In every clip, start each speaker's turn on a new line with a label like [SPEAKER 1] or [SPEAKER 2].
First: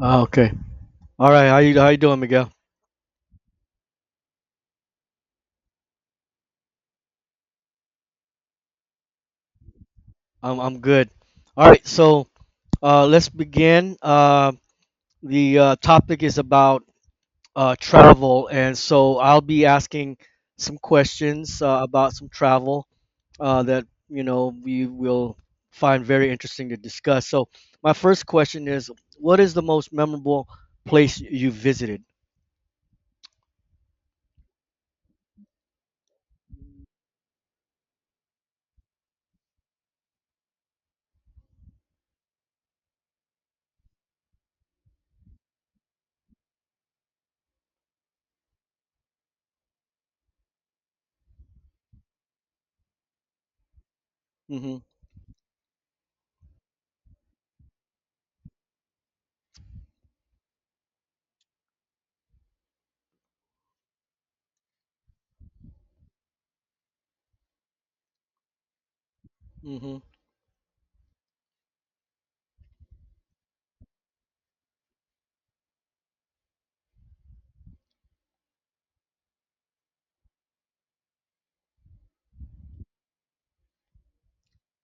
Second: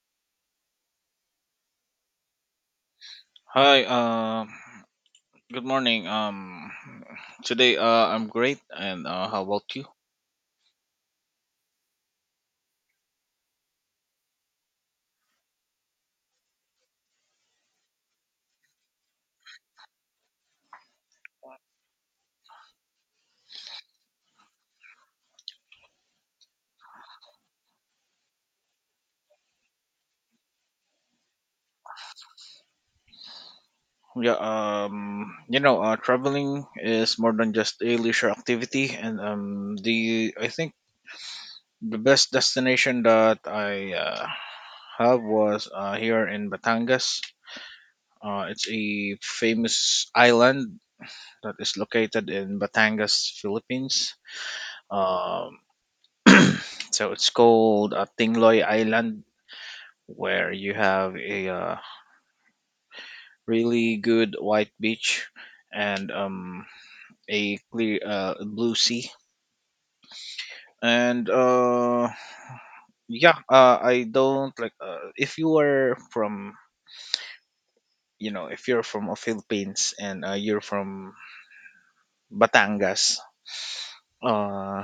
[SPEAKER 1] Ah, okay. All right. How you doing, Miguel?
[SPEAKER 2] Hi, good morning. Today, I'm great, and how about you?
[SPEAKER 1] I'm good. All right. So let's begin. The topic is about travel, and so I'll be asking some questions about some travel that you know we will find very interesting to discuss. So my first question is, what is the most memorable place you visited?
[SPEAKER 2] Yeah, traveling is more than just a leisure activity, and the I think the best destination that I have was here in Batangas. It's a famous island that is located in Batangas, Philippines.
[SPEAKER 1] Mm-hmm.
[SPEAKER 2] Um, so it's called Tingloy Island, where you have a really good white beach and a clear blue sea,
[SPEAKER 1] Mm-hmm.
[SPEAKER 2] and yeah, I don't like, if you are from you know if you're from Philippines, and you're from Batangas. uh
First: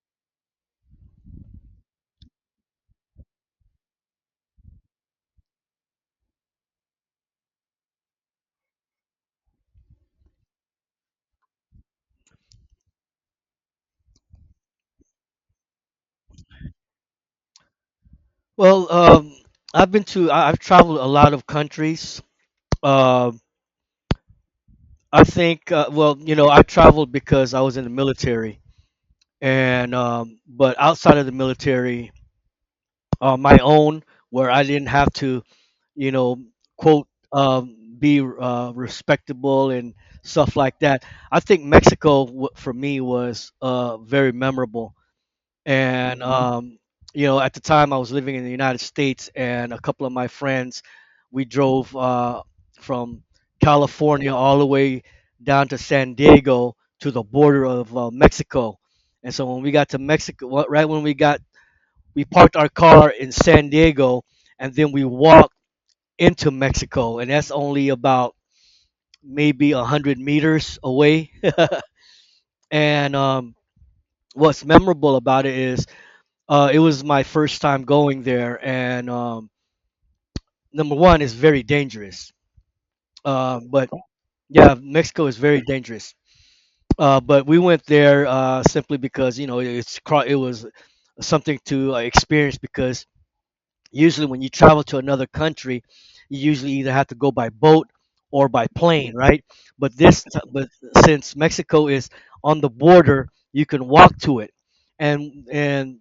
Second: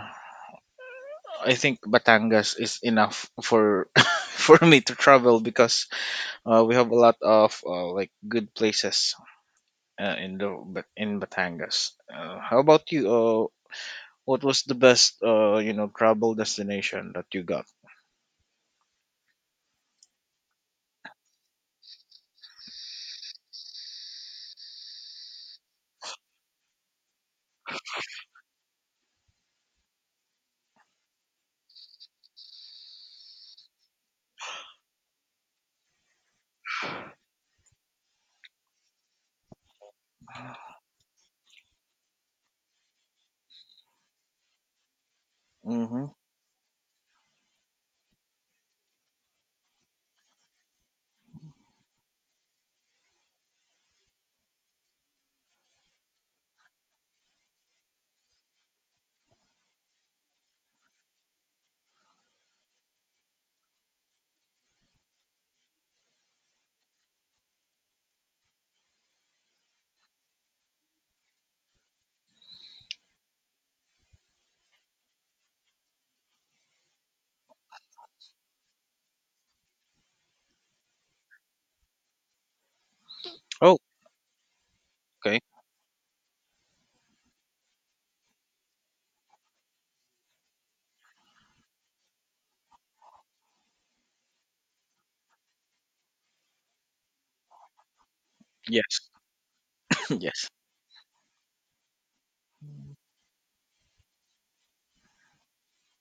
[SPEAKER 2] I think Batangas is enough for for me to travel, because we have a lot of like, good places in the Bat- in Batangas. How about you? What was the best, travel destination that you got?
[SPEAKER 1] Well, um, I've I've traveled a lot of countries. Uh, you know, I traveled because I was in the military, and but outside of the military, my own, where I didn't have to, you know, quote, be respectable and stuff like that. I think for me was very memorable,
[SPEAKER 2] Mm-hmm.
[SPEAKER 1] and you know, at the time I was living in the United States, and a couple of my friends, we drove from California all the way down to San Diego, to the border of Mexico. And so when we got to right when we got, we parked our car in San Diego, and then we walked into Mexico, and that's only about maybe 100 meters away. and What's memorable about it is it was my first time going there, and number one, it's very dangerous. Uh,
[SPEAKER 2] Oh,
[SPEAKER 1] but yeah, Mexico is
[SPEAKER 2] okay.
[SPEAKER 1] very dangerous. But we went there simply because, you know, it was something to experience, because usually when you travel to another country, you usually either have to go by boat or by
[SPEAKER 2] Yes.
[SPEAKER 1] plane, right? But this, t-
[SPEAKER 2] Yes.
[SPEAKER 1] but since Mexico is on the border, you can walk to it. And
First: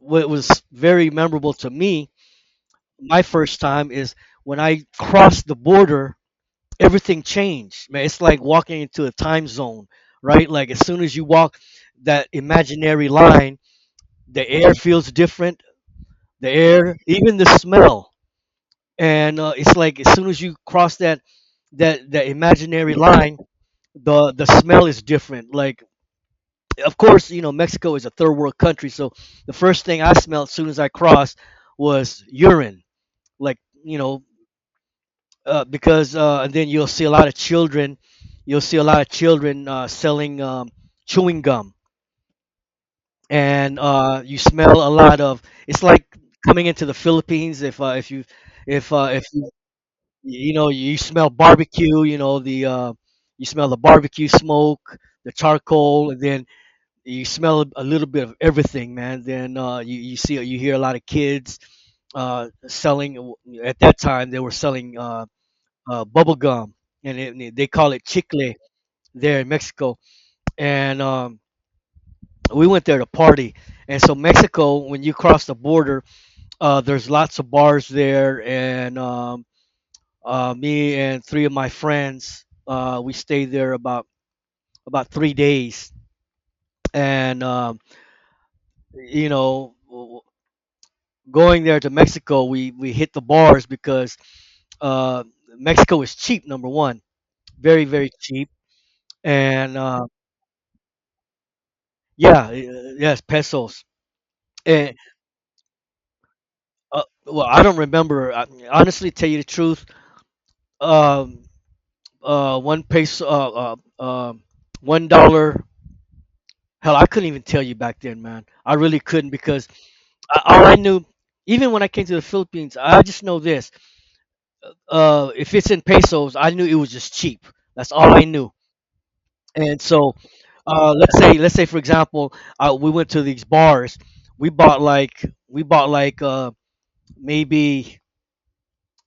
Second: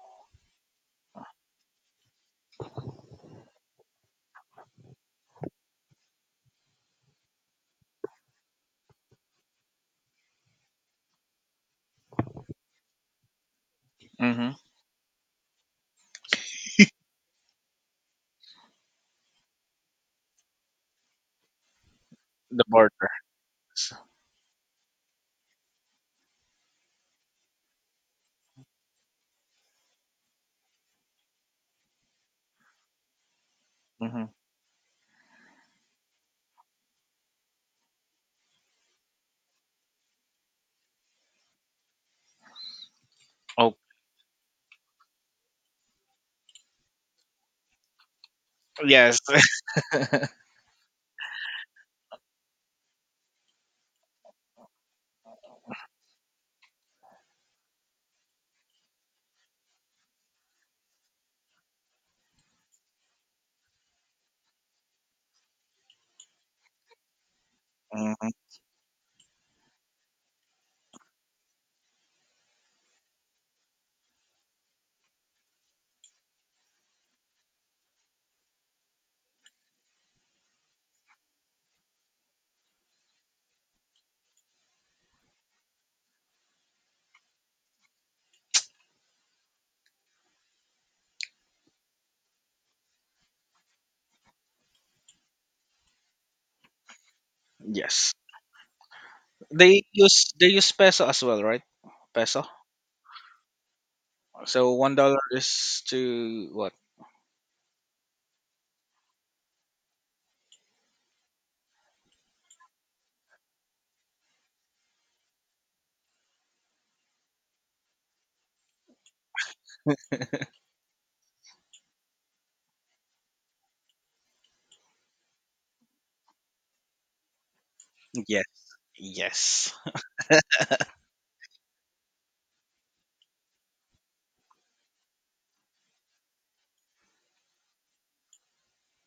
[SPEAKER 1] what was very memorable to me my first time is when I crossed the border, everything changed. Man, it's like walking into a time zone, right? Like as soon as you walk that imaginary line, the
[SPEAKER 2] Mm-hmm.
[SPEAKER 1] air feels different. The air, even the smell, and it's like as soon as you cross that
[SPEAKER 2] The border.
[SPEAKER 1] imaginary line, the smell is different. Like of course, you know, Mexico is a third world country, so the first thing I smelled as soon as I crossed was urine. Like, you know,
[SPEAKER 2] Mm-hmm.
[SPEAKER 1] because and then you'll see a lot of children, you'll see a lot of children selling chewing gum,
[SPEAKER 2] Oh,
[SPEAKER 1] and you smell a lot of. It's like coming into the Philippines if you
[SPEAKER 2] yes.
[SPEAKER 1] if you, you know, you smell barbecue, you know the you smell the barbecue smoke, the charcoal, and then you smell a little bit of everything, man. Then you you see you hear a lot of kids selling at that time they were selling. Bubble gum, and it, and they call it
[SPEAKER 2] Hmm.
[SPEAKER 1] chicle there in Mexico. And We went there to party. And so Mexico, when you cross the border, there's lots of bars there. And Me and three of my friends, we stayed there about 3 days. And You know, going there to Mexico, we hit the bars because uh, Mexico is cheap. Number one, very
[SPEAKER 2] Yes.
[SPEAKER 1] cheap. And
[SPEAKER 2] They use they use peso as well, right? Peso.
[SPEAKER 1] Yeah, yes, pesos.
[SPEAKER 2] So one
[SPEAKER 1] And
[SPEAKER 2] dollar is to what?
[SPEAKER 1] I don't remember. I, honestly, tell you the truth, um, one peso, $1. Hell, I couldn't even tell you back then, man. I really couldn't, because I, all I knew, even when I came to the Philippines, I just know this. If it's in pesos, I knew it was just cheap. That's all I
[SPEAKER 2] Yes.
[SPEAKER 1] knew.
[SPEAKER 2] Yes.
[SPEAKER 1] And so, let's say, let's say, for example, we went to these bars. We bought like uh, maybe.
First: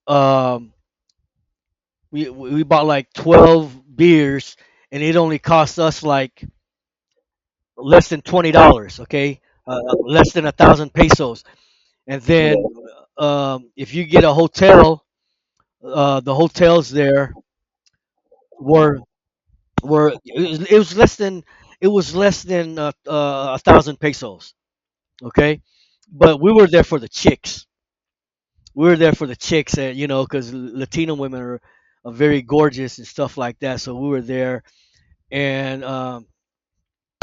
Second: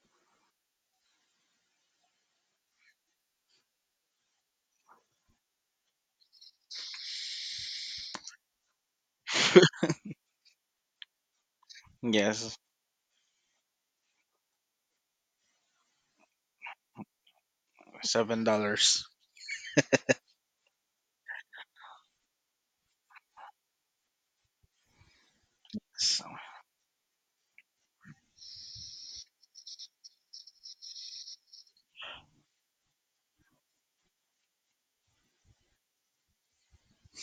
[SPEAKER 1] um we we bought like 12 beers, and it only cost us like less than $20. Okay, less than 1,000 pesos. And then,
[SPEAKER 2] Yes.
[SPEAKER 1] if you get a hotel, the hotels there
[SPEAKER 2] Seven
[SPEAKER 1] were
[SPEAKER 2] dollars.
[SPEAKER 1] it was less than, it was less than 1,000 pesos. Okay.
[SPEAKER 2] So
[SPEAKER 1] But we were there for the chicks. We were there for the chicks, and, you know, because Latino women are very gorgeous and stuff like that, so we were there. and um,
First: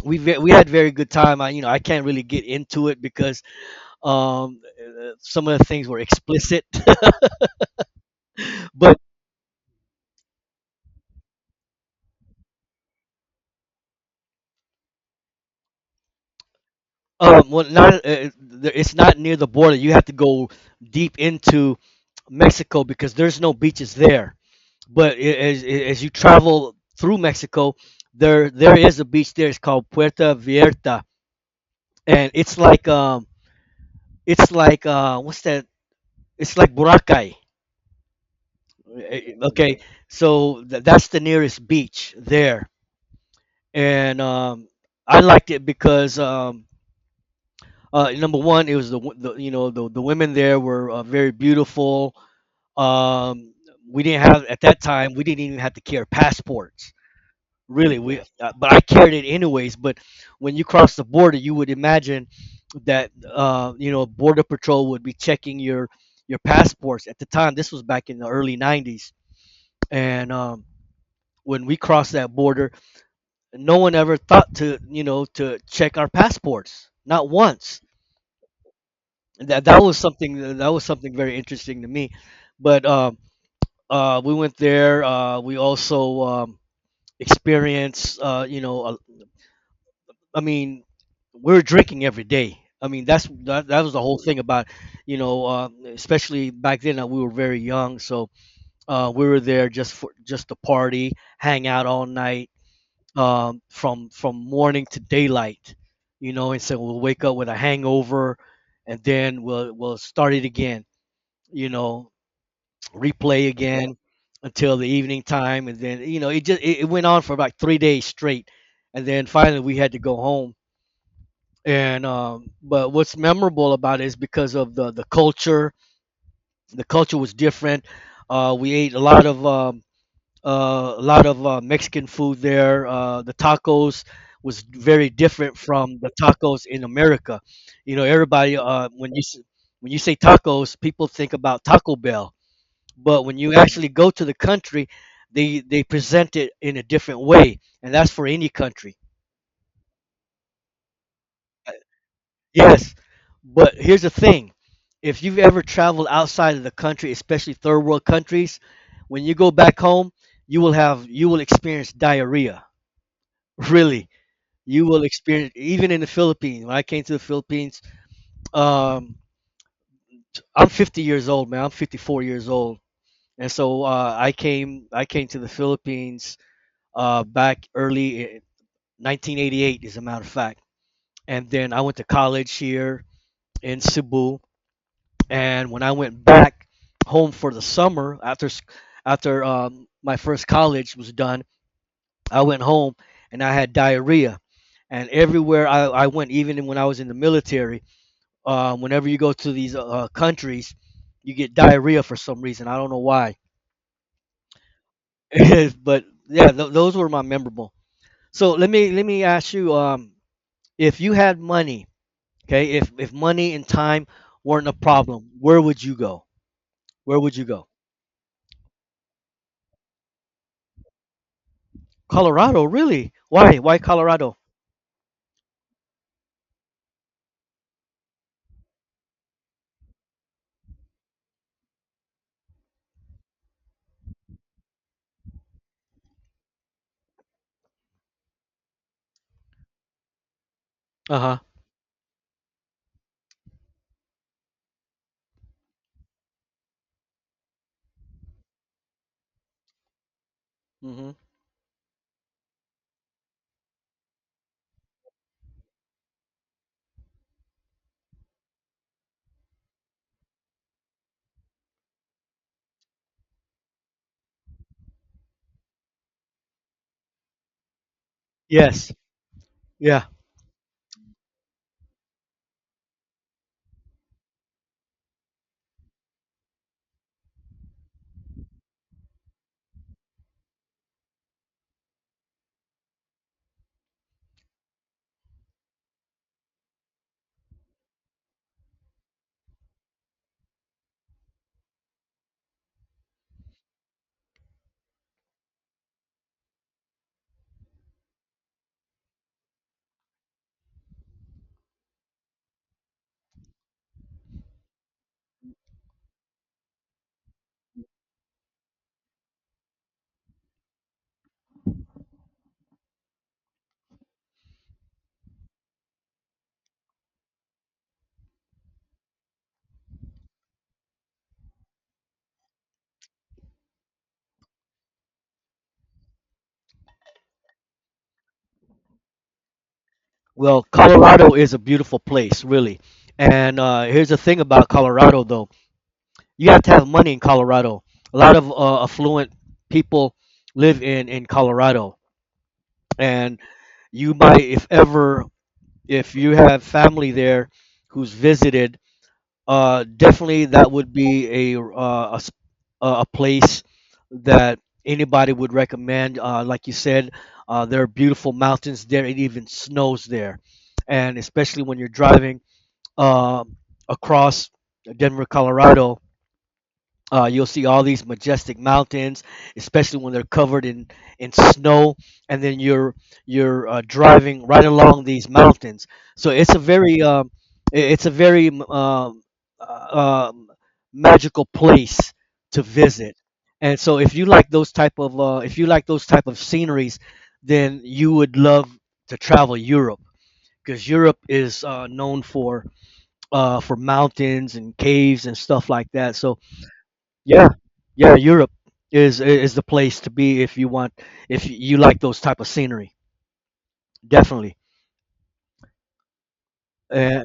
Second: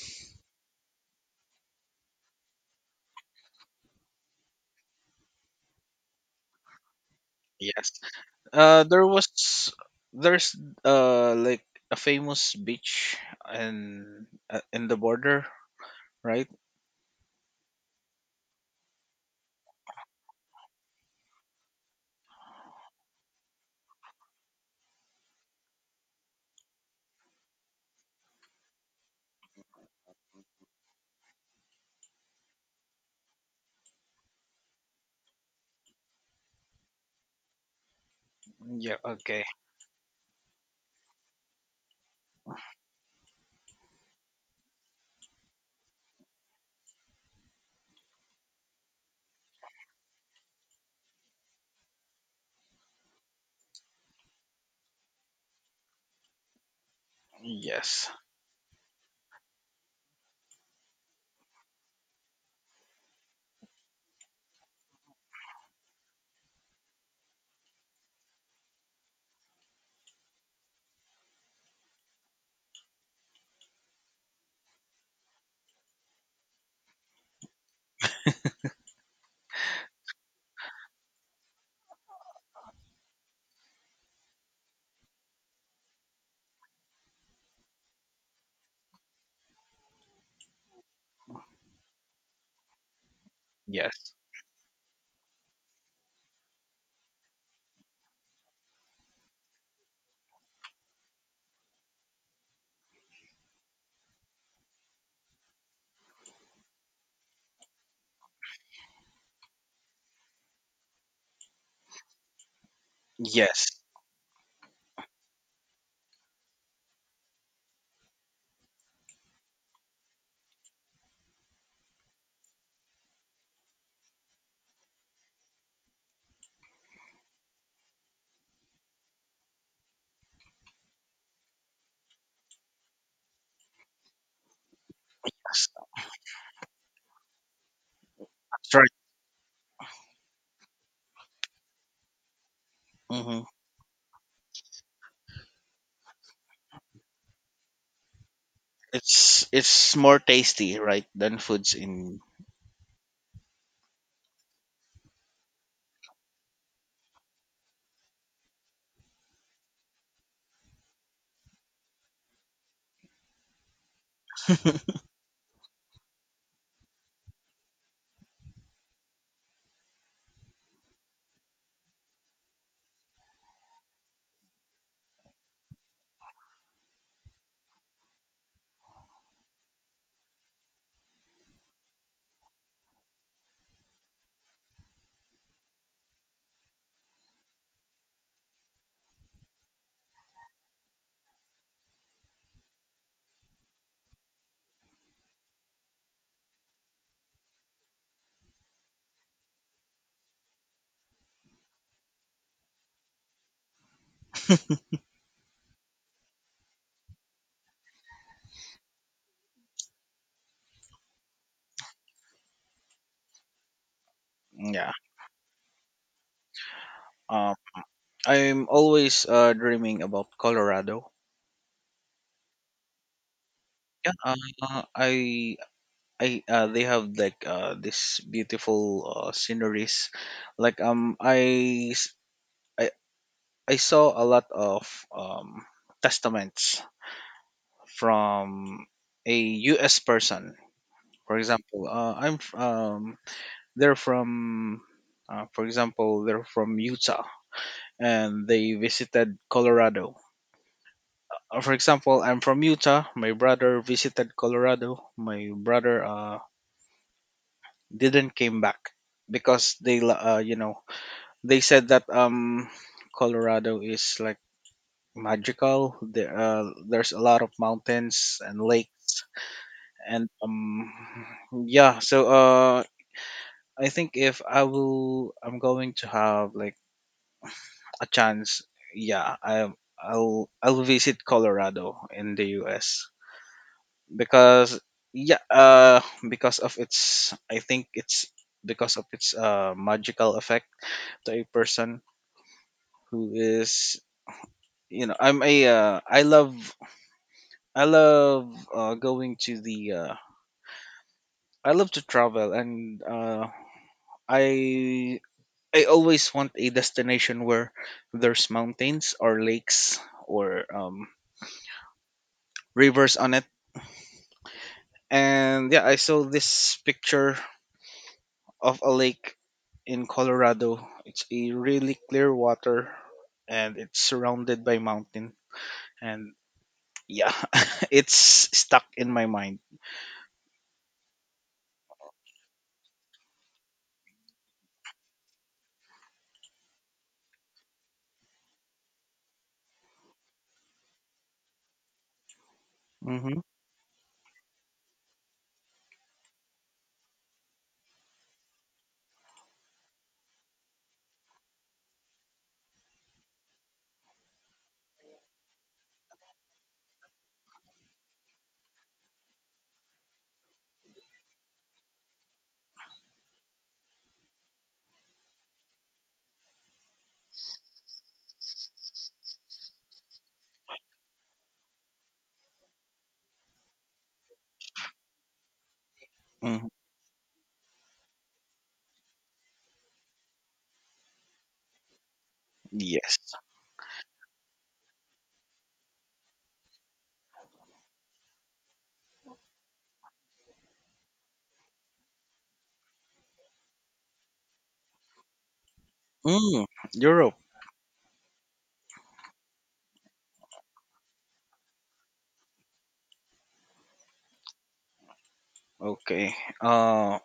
[SPEAKER 1] we had very good time. I, you know, I can't really get into it because some of the things were explicit.
[SPEAKER 2] yes. Uh,
[SPEAKER 1] but
[SPEAKER 2] there was there's like a famous beach in the border, right?
[SPEAKER 1] Not it's not near the border. You have to go deep into Mexico because there's no beaches there. But as you travel through Mexico, there is a beach there. It's called Puerta Vierta, and it's like what's that? It's like Boracay.
[SPEAKER 2] Yeah. Okay.
[SPEAKER 1] Okay, so that's the nearest beach there, and I liked it because number one, it was the, wo- the, you know, the women there were very beautiful. Um, we didn't have, at that time we didn't even have to carry passports really.
[SPEAKER 2] Yes.
[SPEAKER 1] We but I carried it anyways. But when you cross the border, you would imagine that you know, border patrol would be checking your passports. At the time, this was back in the early '90s, and when we crossed that border, no one ever thought to, you know, to check our passports, not once. That was something. That was something very interesting to me. But We went there. We also experienced I mean, we were drinking every day. I mean, that was the
[SPEAKER 2] Yes.
[SPEAKER 1] whole thing about, you know, especially back then, we were very young, so we were there just for, just to party, hang out all night, from morning to daylight, you know, and so we'll wake up with a hangover, and then we'll start it again, you know, replay
[SPEAKER 2] Yes.
[SPEAKER 1] again until the evening time, and then, you know, it just it went on for about 3 days straight, and then finally we had to go home. And But what's memorable about it is because of the culture. The culture was different. We ate a lot of Mexican food there. The tacos was very different
[SPEAKER 2] Yes.
[SPEAKER 1] from the tacos in America. You know, everybody
[SPEAKER 2] That's right.
[SPEAKER 1] when you say tacos, people think about Taco Bell, but when
[SPEAKER 2] Hmm.
[SPEAKER 1] you actually go to the country, they present it in a different way, and that's for any country.
[SPEAKER 2] It's more tasty, right, than foods in.
[SPEAKER 1] Yes, but here's the thing: if you've ever traveled outside of the country, especially third world countries, when you go back home, you will have, you will experience diarrhea. Really, you will experience, even in the Philippines. When I came to the Philippines, um, I'm 50 years old, man. I'm 54 years old, and so I came to the Philippines back early in 1988, as a matter of fact. And then I went to college here in Cebu, and when I went back home for the summer after my first college was done, I went home and I had diarrhea. And everywhere I went, even when I was in the military, whenever you go to these countries, you get diarrhea for some reason. I don't know why. But yeah, th- those were my memorable. So let me ask you, if you had money, okay, if money and time weren't a
[SPEAKER 2] Yeah.
[SPEAKER 1] problem, where would you go? Where would you
[SPEAKER 2] Um,
[SPEAKER 1] go?
[SPEAKER 2] I'm always dreaming about Colorado.
[SPEAKER 1] Colorado, really? Why? Why
[SPEAKER 2] Yeah.
[SPEAKER 1] Colorado?
[SPEAKER 2] Uh, I I they have like this beautiful sceneries, like, I. s- I I saw a lot of testaments from a U.S. person.
[SPEAKER 1] Uh
[SPEAKER 2] For
[SPEAKER 1] huh.
[SPEAKER 2] example, they're from, for example, they're from Utah and they visited Colorado.
[SPEAKER 1] Hmm.
[SPEAKER 2] For example, I'm from Utah. My brother visited Colorado. My brother didn't came back, because you know, they said that, Colorado is like magical. There's a lot of mountains and
[SPEAKER 1] Yes.
[SPEAKER 2] lakes,
[SPEAKER 1] Yeah.
[SPEAKER 2] and yeah. So I think if I will, I'm going to have like a chance. Yeah, I'll visit Colorado in the U.S. because, yeah, because of its, I think it's because of its magical effect to a person who is, you know, I love I love going to the I love to travel, and I I always want a destination where there's mountains or lakes, or rivers on it. And yeah, I saw this picture of a lake in Colorado. It's a really clear water, and it's surrounded by mountain. And yeah, it's stuck in my mind.
[SPEAKER 1] Well, Colorado is a beautiful place, really. And Here's the thing about Colorado, though. You have to have money in Colorado. A lot of affluent people live in Colorado,
[SPEAKER 2] Mm-hmm.
[SPEAKER 1] and you might, if ever, if you have family there who's visited, definitely that would be a a place that anybody would recommend. Like you said, there are beautiful mountains there. It even snows there, and especially when you're driving uh, across Denver, Colorado, you'll see all these majestic mountains, especially when they're covered in snow, and then you're driving right along these mountains. So it's a
[SPEAKER 2] Hmm.
[SPEAKER 1] very I- it's a very uh, um, magical place to visit.
[SPEAKER 2] Yes.
[SPEAKER 1] And so if you like those type of if you like those type of sceneries, then you would love to travel Europe, because Europe is known for mountains and caves and stuff like that. So
[SPEAKER 2] Mm, Europe.
[SPEAKER 1] yeah, yeah, Europe is the place to be if you want, if you like those type of scenery. Definitely.
[SPEAKER 2] Okay. Uh,
[SPEAKER 1] Uh,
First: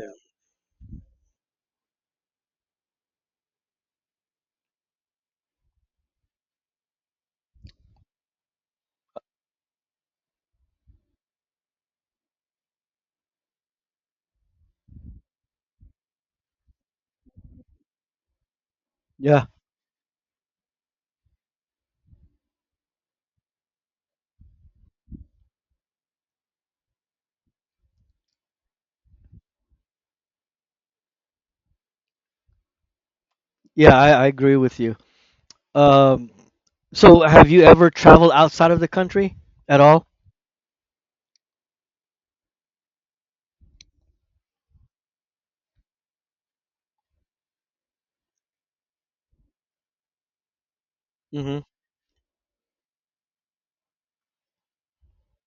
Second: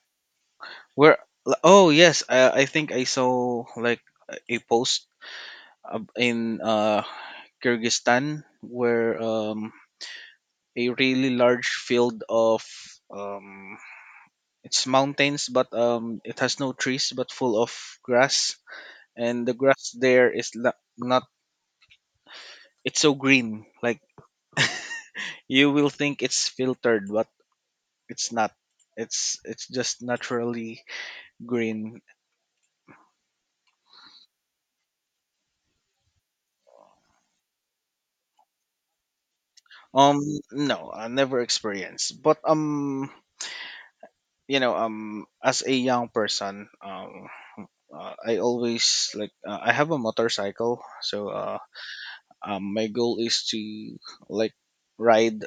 [SPEAKER 2] Where? Oh yes, I think I saw like a post in Kyrgyzstan, where, a really large field of, um, it's mountains, but, it has no trees, but full of grass,
[SPEAKER 1] yeah,
[SPEAKER 2] and the grass there is not, not, it's so green, like you will think it's filtered, but it's not. It's just naturally green.
[SPEAKER 1] yeah, I agree with you. Um, so have you ever traveled outside of the country at all?
[SPEAKER 2] Um, no, I never experienced, but as a young person, I always like I have a motorcycle, so uh
[SPEAKER 1] Mm-hmm.
[SPEAKER 2] um, my goal is to like ride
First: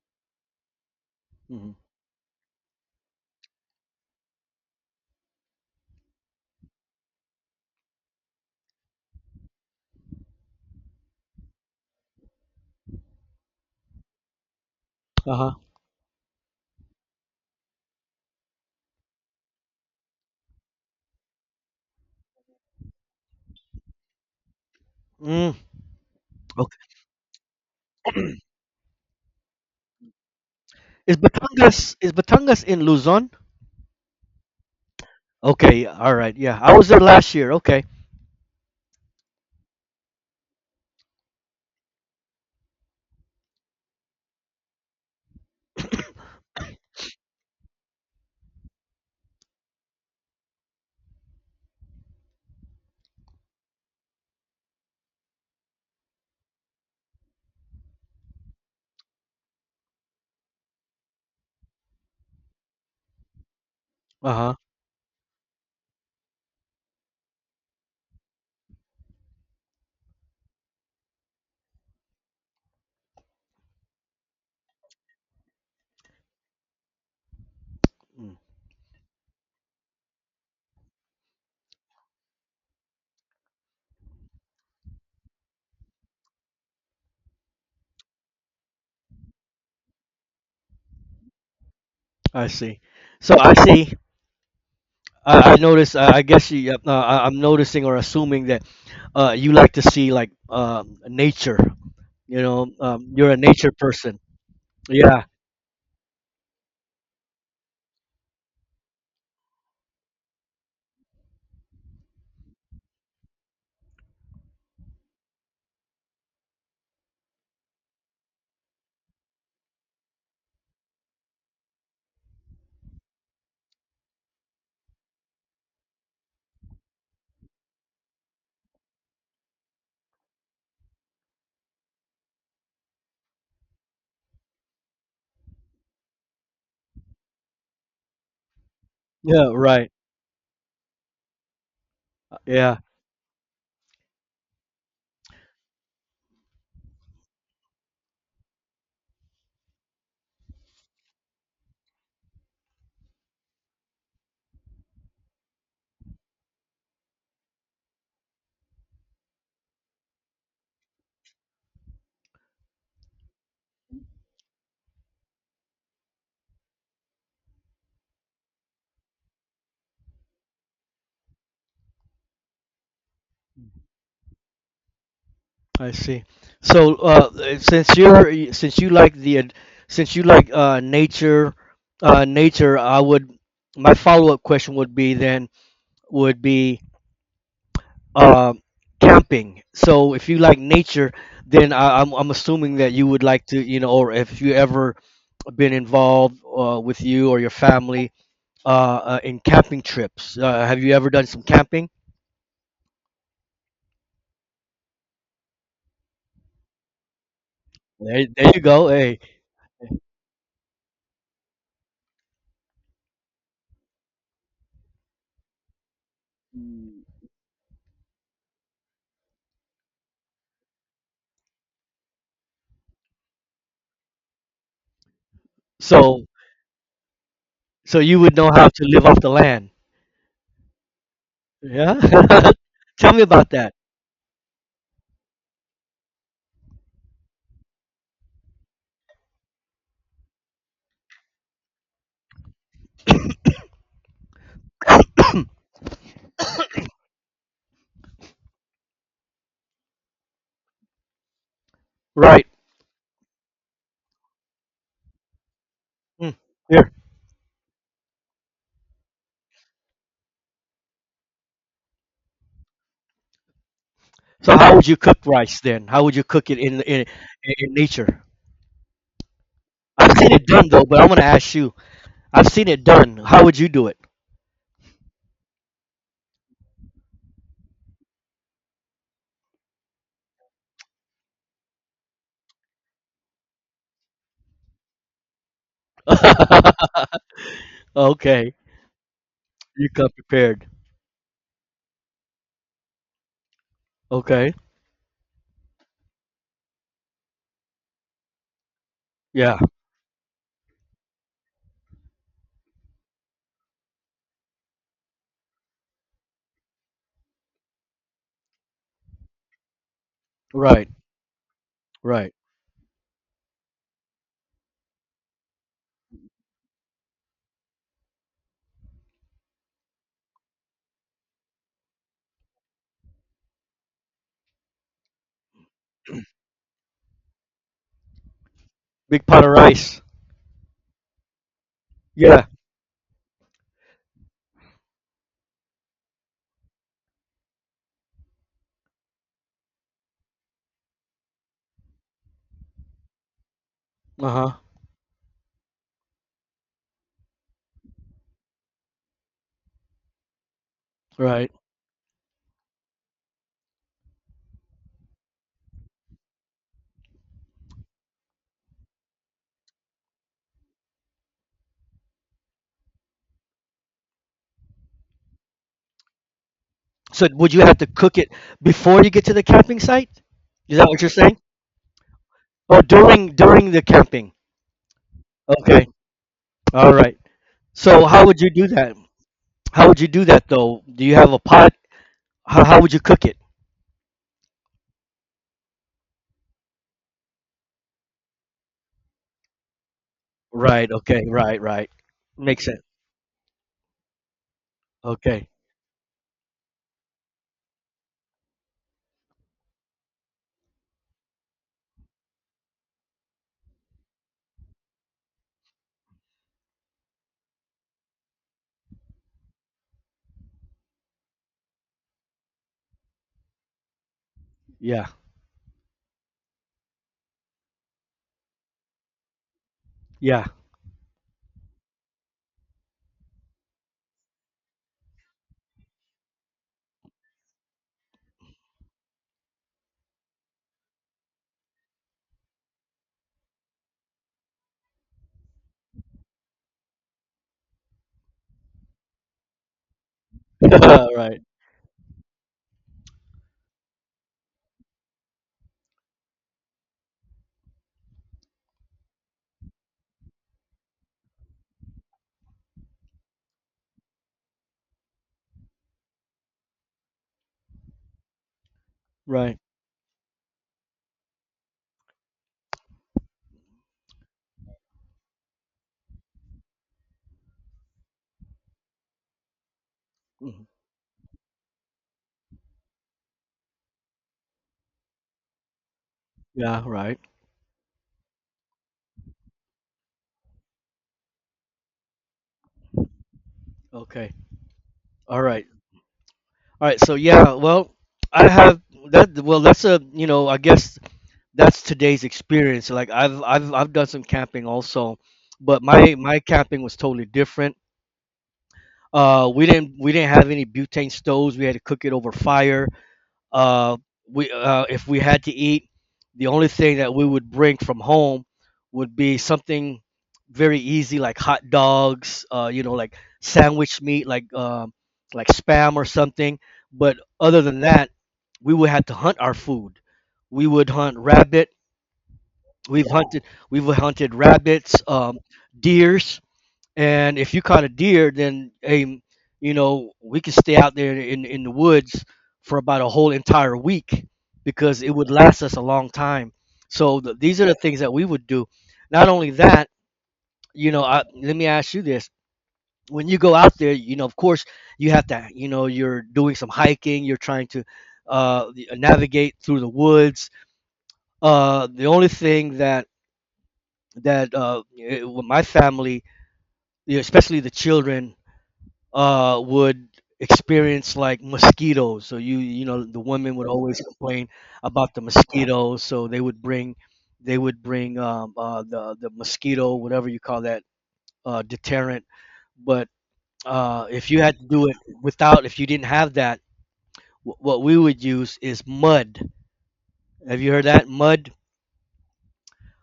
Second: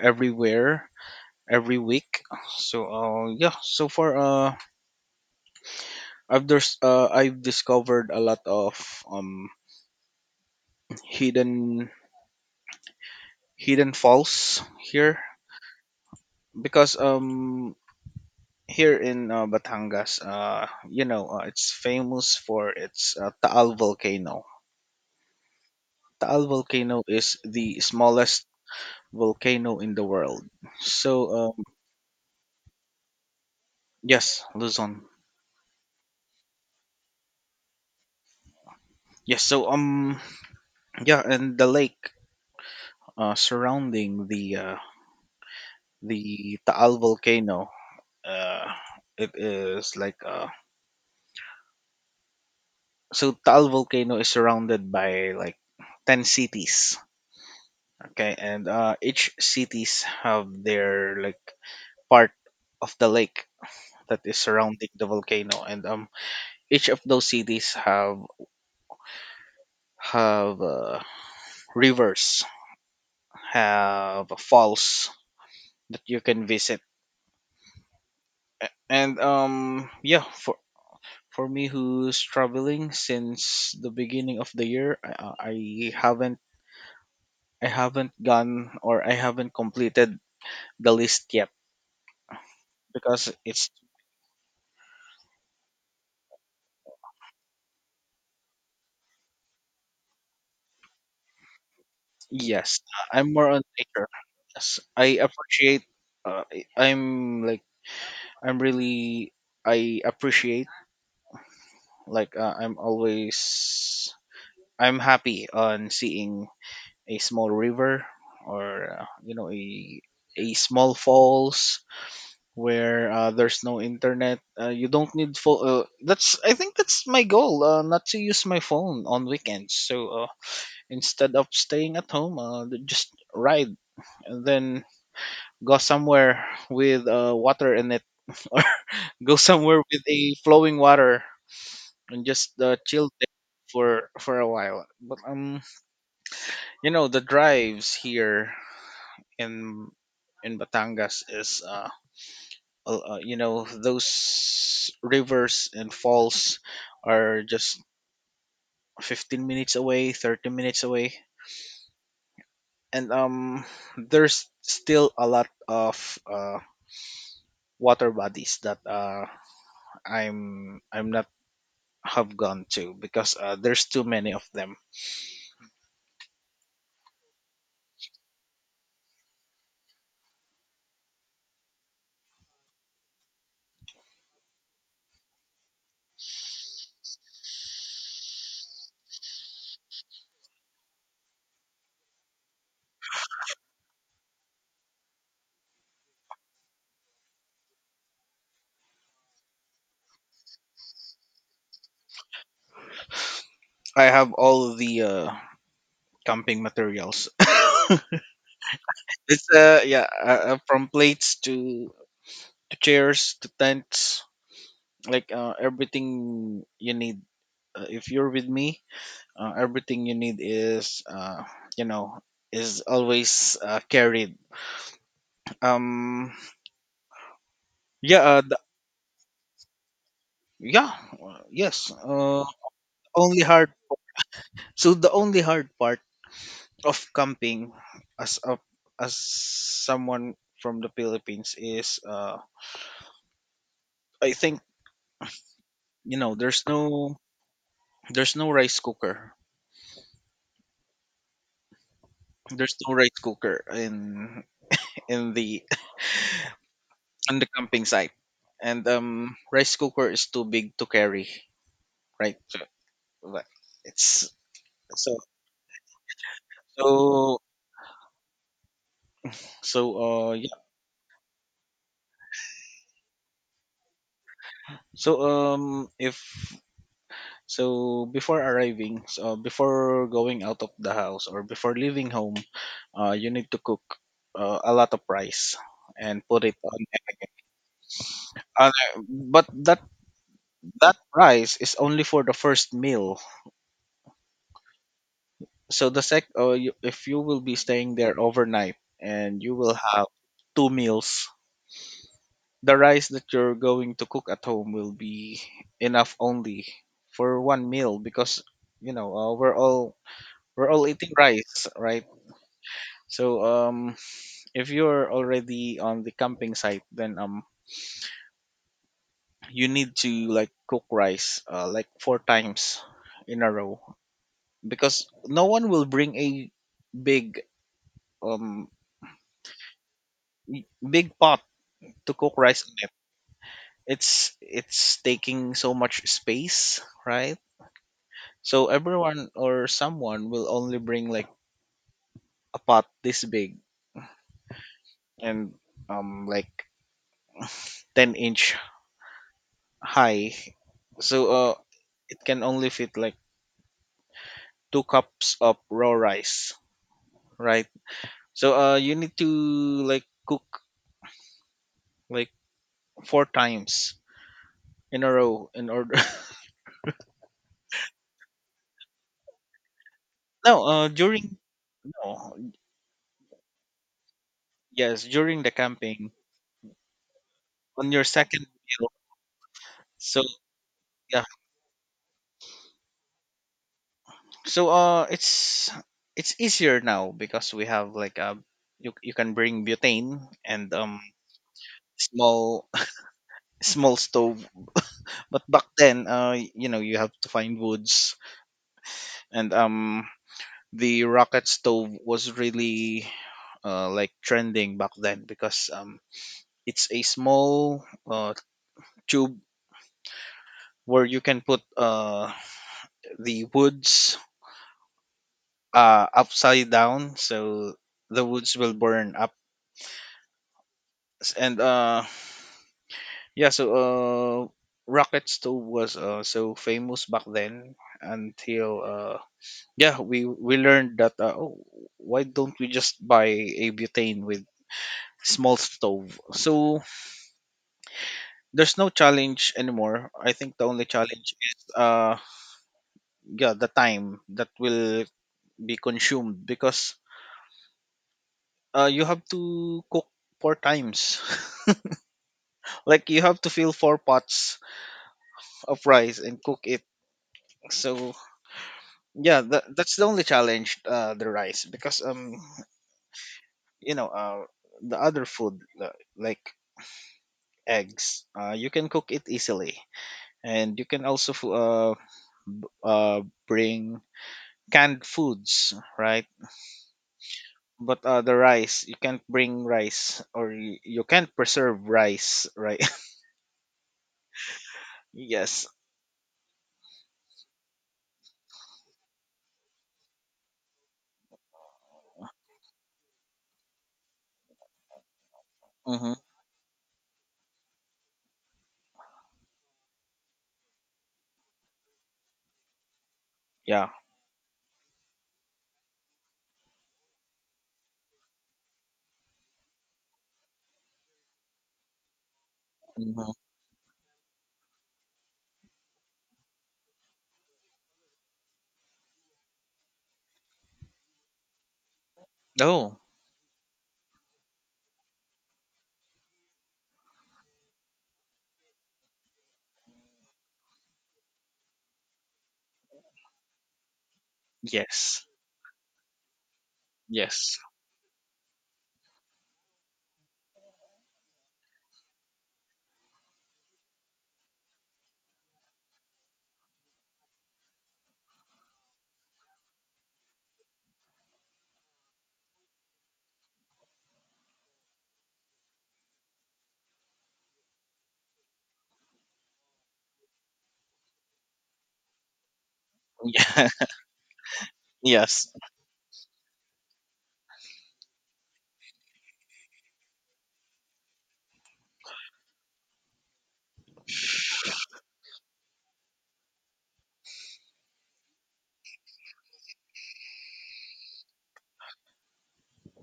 [SPEAKER 2] everywhere,
[SPEAKER 1] Hmm.
[SPEAKER 2] every week. So yeah, so far, I've discovered a lot of um hidden hidden falls here,
[SPEAKER 1] Uh-huh.
[SPEAKER 2] because here in Batangas, it's famous for its Taal volcano.
[SPEAKER 1] Mm.
[SPEAKER 2] Taal
[SPEAKER 1] Okay.
[SPEAKER 2] volcano is the smallest volcano in the world.
[SPEAKER 1] Is
[SPEAKER 2] So um,
[SPEAKER 1] Batangas in Luzon?
[SPEAKER 2] yes, Luzon.
[SPEAKER 1] Okay, all right. Yeah, I was there last year. Okay.
[SPEAKER 2] Yes, so yeah, and the lake, surrounding the Taal volcano, uh it is like, Taal volcano is surrounded by like 10 cities. Okay. And each cities have their, like, part of the lake that is
[SPEAKER 1] Uh-huh.
[SPEAKER 2] surrounding the volcano. And each of those cities have have uh, rivers, have falls that you can visit.
[SPEAKER 1] Mm,
[SPEAKER 2] And yeah, for me who's traveling since the beginning of the year, I haven't gone, or I haven't completed the list yet
[SPEAKER 1] I see.
[SPEAKER 2] because
[SPEAKER 1] So I
[SPEAKER 2] it's.
[SPEAKER 1] see. I notice. I'm noticing or assuming that you like to see nature.
[SPEAKER 2] Yes,
[SPEAKER 1] You're
[SPEAKER 2] I'm
[SPEAKER 1] a
[SPEAKER 2] more on
[SPEAKER 1] nature
[SPEAKER 2] nature.
[SPEAKER 1] person.
[SPEAKER 2] Yes, I
[SPEAKER 1] Yeah,
[SPEAKER 2] appreciate. Uh, I- I'm like I'm really I appreciate, like, I'm happy on seeing a small river, or, a small falls, where, there's no internet, you don't need full. That's I think That's my goal, not to use my phone on weekends. So instead of staying at home, just ride, and then go somewhere with water in it, or go
[SPEAKER 1] yeah,
[SPEAKER 2] somewhere
[SPEAKER 1] right.
[SPEAKER 2] with a flowing water, and just
[SPEAKER 1] Yeah,
[SPEAKER 2] chill there for a while. But you know, the drives here in in Batangas is, you know, those rivers and falls are just 15 minutes away, 30 minutes away. And there's still a lot of uh water bodies that I'm not have gone to because, there's too many of them.
[SPEAKER 1] I see. So since you like the ad- since you like nature, I would my follow up question would be then would be um camping. So if you like nature, then I'm assuming that you would like to, you know, or if you ever been involved with you or your family in camping trips. Have you ever done some camping?
[SPEAKER 2] I have all the camping materials.
[SPEAKER 1] There you go. Hey,
[SPEAKER 2] it's Yeah. From plates to chairs to tents, like, everything you need, if you're with me, everything you need is you know, is always carried.
[SPEAKER 1] so
[SPEAKER 2] Um
[SPEAKER 1] you
[SPEAKER 2] yeah
[SPEAKER 1] would know
[SPEAKER 2] the,
[SPEAKER 1] how to live off the land.
[SPEAKER 2] yeah yes
[SPEAKER 1] Yeah. Tell me
[SPEAKER 2] only
[SPEAKER 1] about
[SPEAKER 2] hard
[SPEAKER 1] that.
[SPEAKER 2] So the only hard part of camping as a as someone from the Philippines is, I think, you know, there's no rice cooker.
[SPEAKER 1] Right.
[SPEAKER 2] There's no rice cooker in the
[SPEAKER 1] Mm, here.
[SPEAKER 2] on the camping site, and rice cooker is too big to carry, right? So, but it's,
[SPEAKER 1] So how would you
[SPEAKER 2] so
[SPEAKER 1] cook rice then? How would you cook it
[SPEAKER 2] so
[SPEAKER 1] in nature?
[SPEAKER 2] so
[SPEAKER 1] I've seen
[SPEAKER 2] yeah.
[SPEAKER 1] it done though, but I'm gonna ask you. I've seen it done. How would you do it?
[SPEAKER 2] So if so before arriving, before going out of the house, or before leaving home, you need to cook a lot of rice and put it on.
[SPEAKER 1] Okay.
[SPEAKER 2] on but that
[SPEAKER 1] You come prepared.
[SPEAKER 2] that rice is only for the first meal.
[SPEAKER 1] Okay.
[SPEAKER 2] So if you will be staying there overnight, and you
[SPEAKER 1] Yeah.
[SPEAKER 2] will have two meals, the rice that you're going to cook at home will be enough only for one meal, because, you know, we're all
[SPEAKER 1] Right.
[SPEAKER 2] eating rice, right?
[SPEAKER 1] Right.
[SPEAKER 2] So, if you're already on the camping site, then, you need to like cook rice like four times in a row, because no one will bring a big um
[SPEAKER 1] Big pot of rice.
[SPEAKER 2] y- big pot to cook
[SPEAKER 1] Yeah.
[SPEAKER 2] rice on it. It's taking so much space, right? So everyone, or someone, will only bring like a pot this big,
[SPEAKER 1] Uh huh.
[SPEAKER 2] and like 10-inch high. So
[SPEAKER 1] Right.
[SPEAKER 2] uh it can only fit like two cups of raw rice, right? So you need to, like, cook, like, four times in a row in order.
[SPEAKER 1] So would you have to cook it before you get to the camping site?
[SPEAKER 2] No,
[SPEAKER 1] Is that what you're
[SPEAKER 2] during.
[SPEAKER 1] saying?
[SPEAKER 2] No.
[SPEAKER 1] Or during the camping?
[SPEAKER 2] Yes, during the
[SPEAKER 1] Okay.
[SPEAKER 2] camping,
[SPEAKER 1] All right.
[SPEAKER 2] on your
[SPEAKER 1] So how would
[SPEAKER 2] second
[SPEAKER 1] you do
[SPEAKER 2] meal.
[SPEAKER 1] that? How would you
[SPEAKER 2] So,
[SPEAKER 1] do that though? Do you
[SPEAKER 2] yeah,
[SPEAKER 1] have a pot? How would you cook it?
[SPEAKER 2] so uh it's it's easier now, because we have like a, you can bring butane, and
[SPEAKER 1] Right. Okay. Right. Right. Makes
[SPEAKER 2] small,
[SPEAKER 1] sense.
[SPEAKER 2] small stove. But
[SPEAKER 1] Okay.
[SPEAKER 2] back then, you know, you have to find woods, and the rocket stove was really, like, trending back then, because it's a small, uh tube where you can put, the woods,
[SPEAKER 1] Yeah.
[SPEAKER 2] upside down, so the woods will burn up.
[SPEAKER 1] Yeah.
[SPEAKER 2] And Yeah, rocket stove was, so famous back then, until, yeah, we learned that, oh, why don't we just buy a butane with small stove? So there's no challenge anymore. I think the only challenge
[SPEAKER 1] Right.
[SPEAKER 2] is, yeah, the time that will be consumed, because you have to cook four times. Like, you have to fill four pots of rice and cook it. So, yeah,
[SPEAKER 1] Right.
[SPEAKER 2] that's the only challenge, the rice, because you know, the other food, like eggs, you can cook it easily,
[SPEAKER 1] Mhm.
[SPEAKER 2] and you can also uh bring canned foods, right?
[SPEAKER 1] Yeah. Right.
[SPEAKER 2] But the rice, you can't bring rice, or you can't preserve rice, right?
[SPEAKER 1] Okay. All
[SPEAKER 2] Yes.
[SPEAKER 1] right. All right. So yeah. Well, I have that. Well, that's a, you know, I guess that's today's experience. Like I've done some camping also, but
[SPEAKER 2] Mm-hmm.
[SPEAKER 1] my camping was totally different. We didn't we didn't have any butane stoves. We had to cook it over fire.
[SPEAKER 2] Yeah.
[SPEAKER 1] Uh, we If we had to eat, the only thing that we would bring from home would be something very easy, like hot dogs. You know, like
[SPEAKER 2] Mm-hmm.
[SPEAKER 1] sandwich meat, like spam or something. But other than that, we would have to hunt our food. We would hunt rabbit
[SPEAKER 2] Oh,
[SPEAKER 1] We've hunted, we've hunted rabbits, deers, and if you caught a deer, then you know, we could stay out there in the woods for about a whole entire week because it
[SPEAKER 2] yes.
[SPEAKER 1] would last us a long time. So th
[SPEAKER 2] Yes.
[SPEAKER 1] these are the things that we would do. Not only that, you know, I, let me ask you this: when you go out there, you know, of course, you have to, you know, you're doing some hiking, you're trying to navigate through the woods. The only thing that my family, yeah, especially the children, would experience, like mosquitoes. So, you know, the women would
[SPEAKER 2] Yeah.
[SPEAKER 1] always complain about the
[SPEAKER 2] Yes.
[SPEAKER 1] mosquitoes. So they would bring the mosquito, whatever you call that, deterrent. But if you had to do it without, if you didn't have that, what we would use is mud. Have you heard that mud?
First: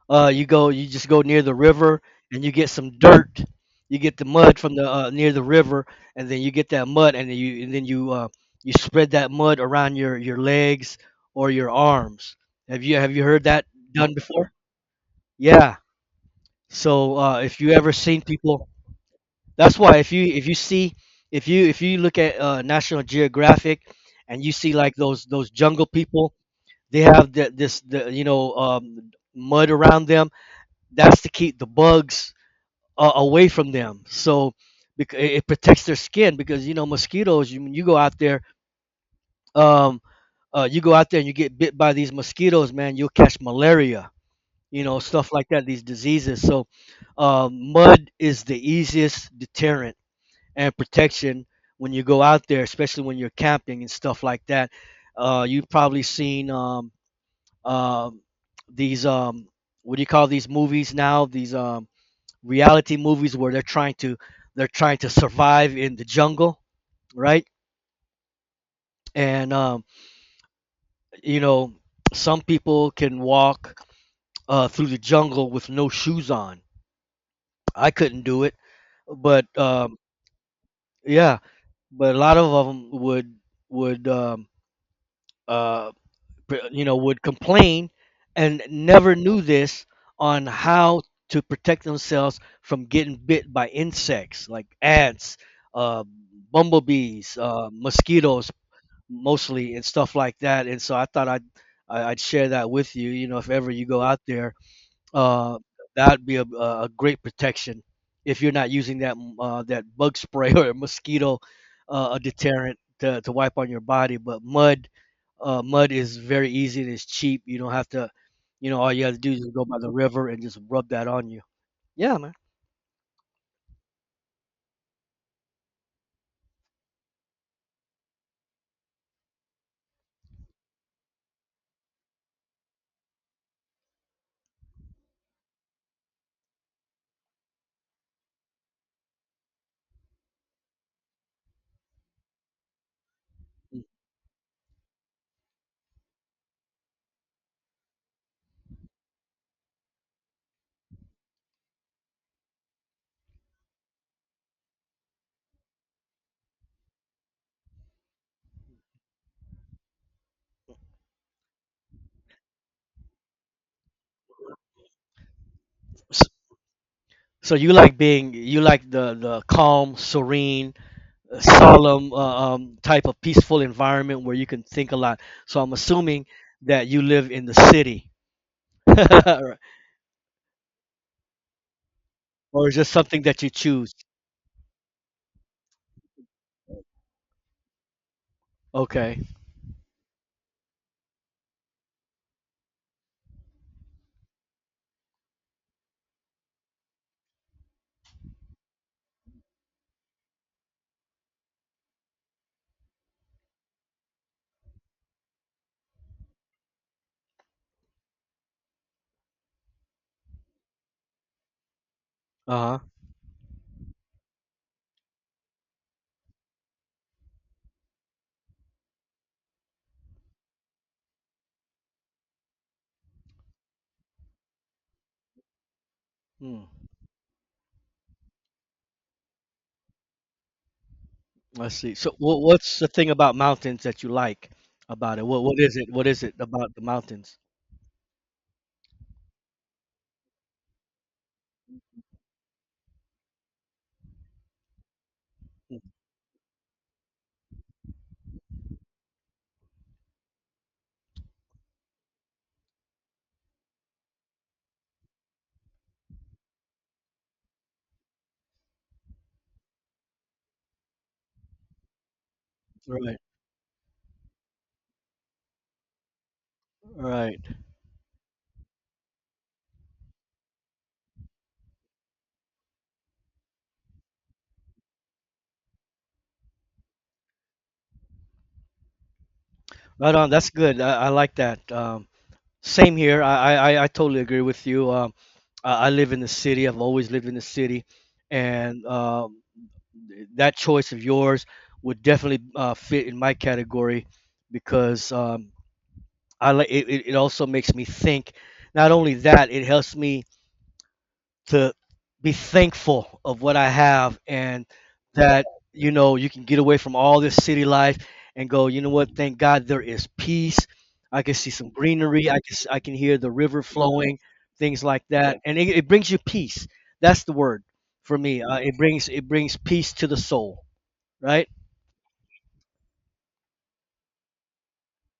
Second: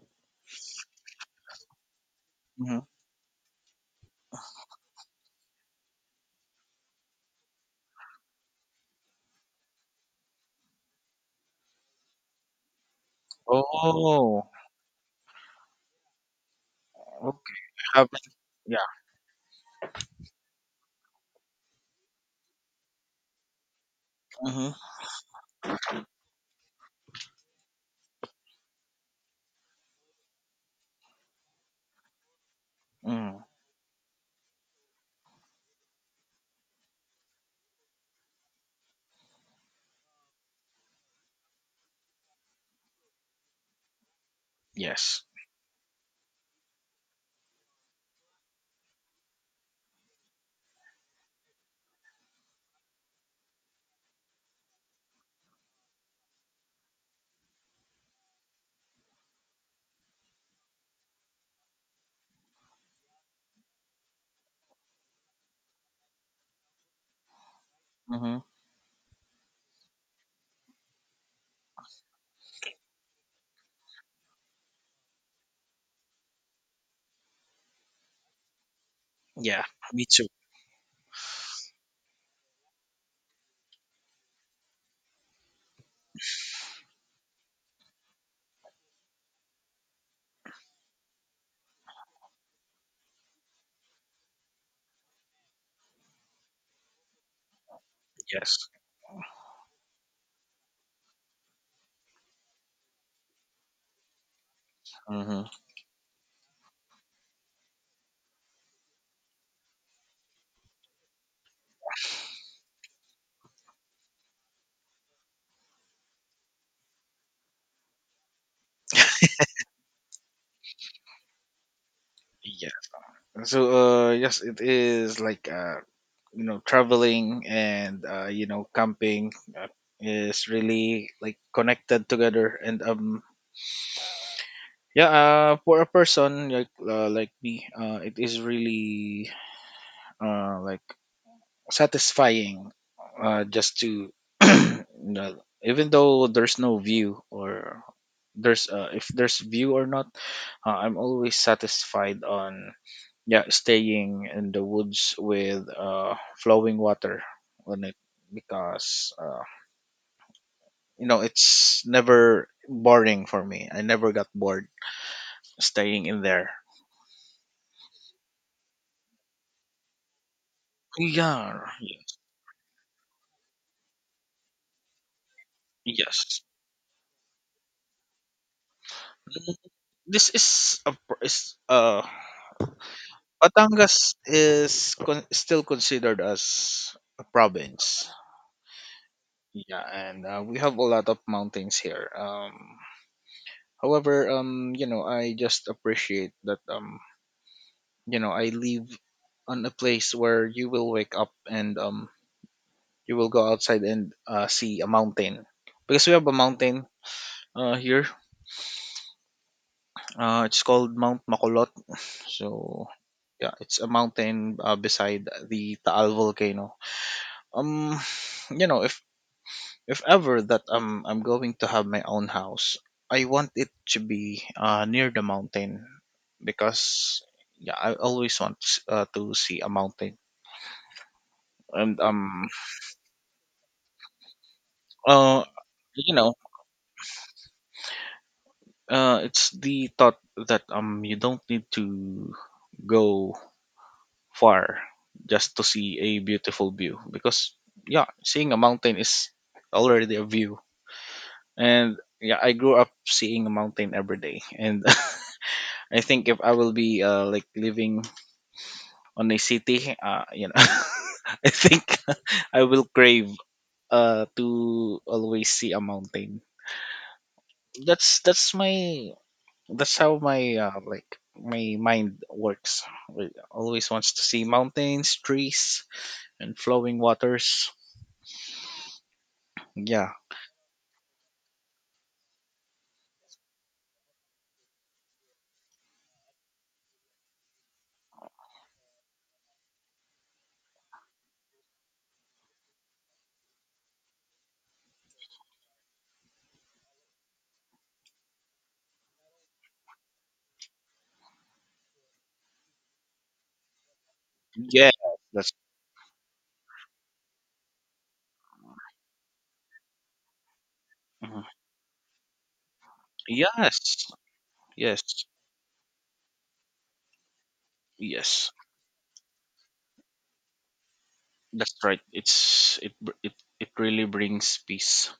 [SPEAKER 1] You go, you just go near the river, and you get
[SPEAKER 2] Hmm.
[SPEAKER 1] some dirt. You get the mud from the near the river, and then you get that mud, and then you spread that mud around your legs or your arms. Have you heard that done
[SPEAKER 2] Oh,
[SPEAKER 1] before? Yeah. So
[SPEAKER 2] okay.
[SPEAKER 1] if you ever
[SPEAKER 2] Have-
[SPEAKER 1] seen people,
[SPEAKER 2] yeah.
[SPEAKER 1] that's why if you see if you look at National Geographic and you
[SPEAKER 2] Mm-hmm.
[SPEAKER 1] see like those jungle people, they have the, this the you know, mud around them. That's to keep the bugs
[SPEAKER 2] Mm.
[SPEAKER 1] away from them. So it protects their skin, because you know mosquitoes. You go out there, um, you go out there and you get bit by these mosquitoes, man. You'll catch malaria, you know,
[SPEAKER 2] Yes.
[SPEAKER 1] stuff like that. These diseases. So mud is the easiest deterrent and protection when you go out there, especially when you're camping and stuff like that. You've probably seen um, these what do you call these movies now? These reality movies where they're trying to survive in the jungle, right?
[SPEAKER 2] Hmm.
[SPEAKER 1] And you know, some people can walk through the jungle with no shoes on. I couldn't do it, but
[SPEAKER 2] Yeah, me too.
[SPEAKER 1] yeah, but a lot of them would would um, uh, you know, would complain and never knew this on how to protect themselves from getting bit by insects like ants, uh, bumblebees, mosquitoes
[SPEAKER 2] Yes.
[SPEAKER 1] mostly and stuff like that. And so I thought I would share that with you. You know, if ever you go out there,
[SPEAKER 2] Hmm.
[SPEAKER 1] uh, that'd be a great protection if you're not using that that bug spray or mosquito a deterrent to wipe on your body. But mud, mud is very easy and it's cheap. You don't have to, you know, all you have to do is go by the river and just rub that on you. Yeah, man.
[SPEAKER 2] Yes. So, yes, it is like, traveling, and, camping, is really like connected together. And, yeah, for a person like me, it is really, like, satisfying, just
[SPEAKER 1] Mm.
[SPEAKER 2] to, you know, even though there's no view, or there's, if there's view or not. I'm always satisfied on, yeah, staying in the woods with, flowing water on it, because, you know, it's never boring for me. I never got bored staying in
[SPEAKER 1] So,
[SPEAKER 2] there.
[SPEAKER 1] you like being, you like the calm, serene,
[SPEAKER 2] Yeah,
[SPEAKER 1] solemn type of peaceful environment where you can think a lot. So I'm assuming
[SPEAKER 2] yes.
[SPEAKER 1] that you live in the city,
[SPEAKER 2] Mm. This is a pr- is uh
[SPEAKER 1] or is this something that you choose?
[SPEAKER 2] Batangas is still considered as a province.
[SPEAKER 1] Okay.
[SPEAKER 2] Yeah, and we have a lot of mountains here. However, you know, I just appreciate that, you know, I live on a place where you will wake up, and, you will go outside, and see a mountain, because we have a mountain here. It's called Mount Makulot.
[SPEAKER 1] Uh
[SPEAKER 2] So,
[SPEAKER 1] huh.
[SPEAKER 2] yeah, it's a mountain, beside the Taal volcano. Um, you know, If ever that, I'm going to have my own house, I want it to be, near the mountain,
[SPEAKER 1] Hmm.
[SPEAKER 2] because, yeah, I always want to, to see a mountain.
[SPEAKER 1] I see.
[SPEAKER 2] And,
[SPEAKER 1] So what's the thing about mountains that you like about it?
[SPEAKER 2] uh,
[SPEAKER 1] What is it? What
[SPEAKER 2] you
[SPEAKER 1] is
[SPEAKER 2] know,
[SPEAKER 1] it about the mountains?
[SPEAKER 2] it's the thought that, you don't need to go far just to
[SPEAKER 1] Mm,
[SPEAKER 2] see a beautiful view, because, yeah, seeing a mountain is already a view. And, yeah, I grew up seeing a mountain every day, and I think if I will be, like, living on a city, you know, I think I will
[SPEAKER 1] right,
[SPEAKER 2] crave to always see a mountain.
[SPEAKER 1] right,
[SPEAKER 2] That's that's my that's how my, like, my mind works. It always wants to see mountains, trees, and flowing waters. Yeah,
[SPEAKER 1] right on. That's good. I like that. Same here. I totally agree with you. I live in the city. I've always lived in the city, and that choice of yours would definitely fit in my category, because I like it, it also makes me think. Not only that, it helps me to be thankful of what I have, and
[SPEAKER 2] yeah,
[SPEAKER 1] that,
[SPEAKER 2] that's.
[SPEAKER 1] you know, you can get away from all this city life and go. You know what? Thank God there is peace. I can
[SPEAKER 2] Mhm.
[SPEAKER 1] see some greenery. I can hear the river
[SPEAKER 2] Yes,
[SPEAKER 1] flowing, things like
[SPEAKER 2] yes,
[SPEAKER 1] that, and it brings you peace. That's the word for me.
[SPEAKER 2] yes.
[SPEAKER 1] It brings, it brings peace to the soul, right?
[SPEAKER 2] That's right. It's it br- it really brings peace.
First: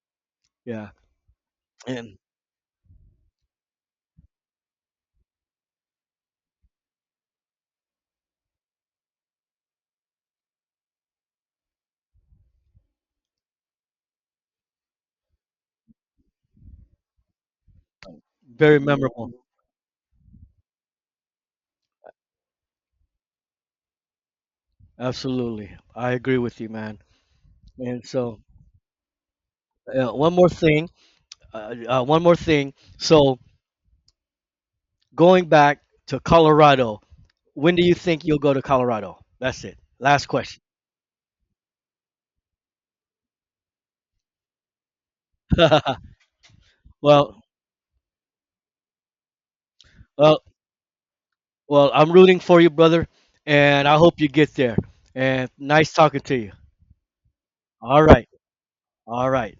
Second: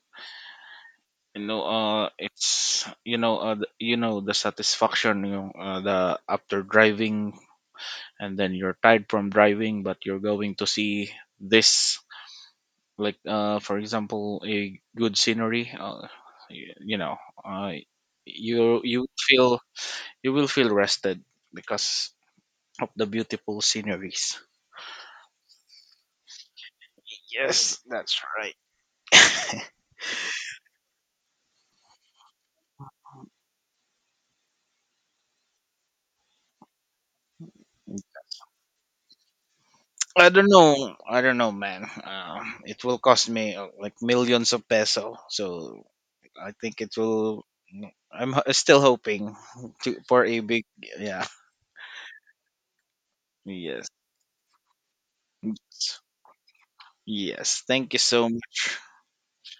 [SPEAKER 1] Yeah,
[SPEAKER 2] You know,
[SPEAKER 1] and
[SPEAKER 2] it's, you know, the, you know, the satisfaction, you know, the, after driving, and then you're tired from driving, but you're going to see this, like, for example, a good scenery, you know, uh,
[SPEAKER 1] very
[SPEAKER 2] you you
[SPEAKER 1] memorable.
[SPEAKER 2] feel you will feel rested because of the beautiful sceneries.
[SPEAKER 1] Absolutely, I agree with you, man.
[SPEAKER 2] Yes,
[SPEAKER 1] And
[SPEAKER 2] that's
[SPEAKER 1] so,
[SPEAKER 2] right.
[SPEAKER 1] uh, one more thing, one more thing. So, going back to Colorado, when do you think you'll go to Colorado? That's it. Last
[SPEAKER 2] I don't
[SPEAKER 1] question.
[SPEAKER 2] know. I don't know, man. It will cost me, like, millions of peso. So I think it
[SPEAKER 1] Well,
[SPEAKER 2] will. Mm, still hoping to for a
[SPEAKER 1] well,
[SPEAKER 2] big. Yeah.
[SPEAKER 1] well, I'm rooting for you, brother, and
[SPEAKER 2] Yes.
[SPEAKER 1] I hope you get there. And nice talking to you.
[SPEAKER 2] Yes. Thank you
[SPEAKER 1] All
[SPEAKER 2] so
[SPEAKER 1] right,
[SPEAKER 2] much.
[SPEAKER 1] all right.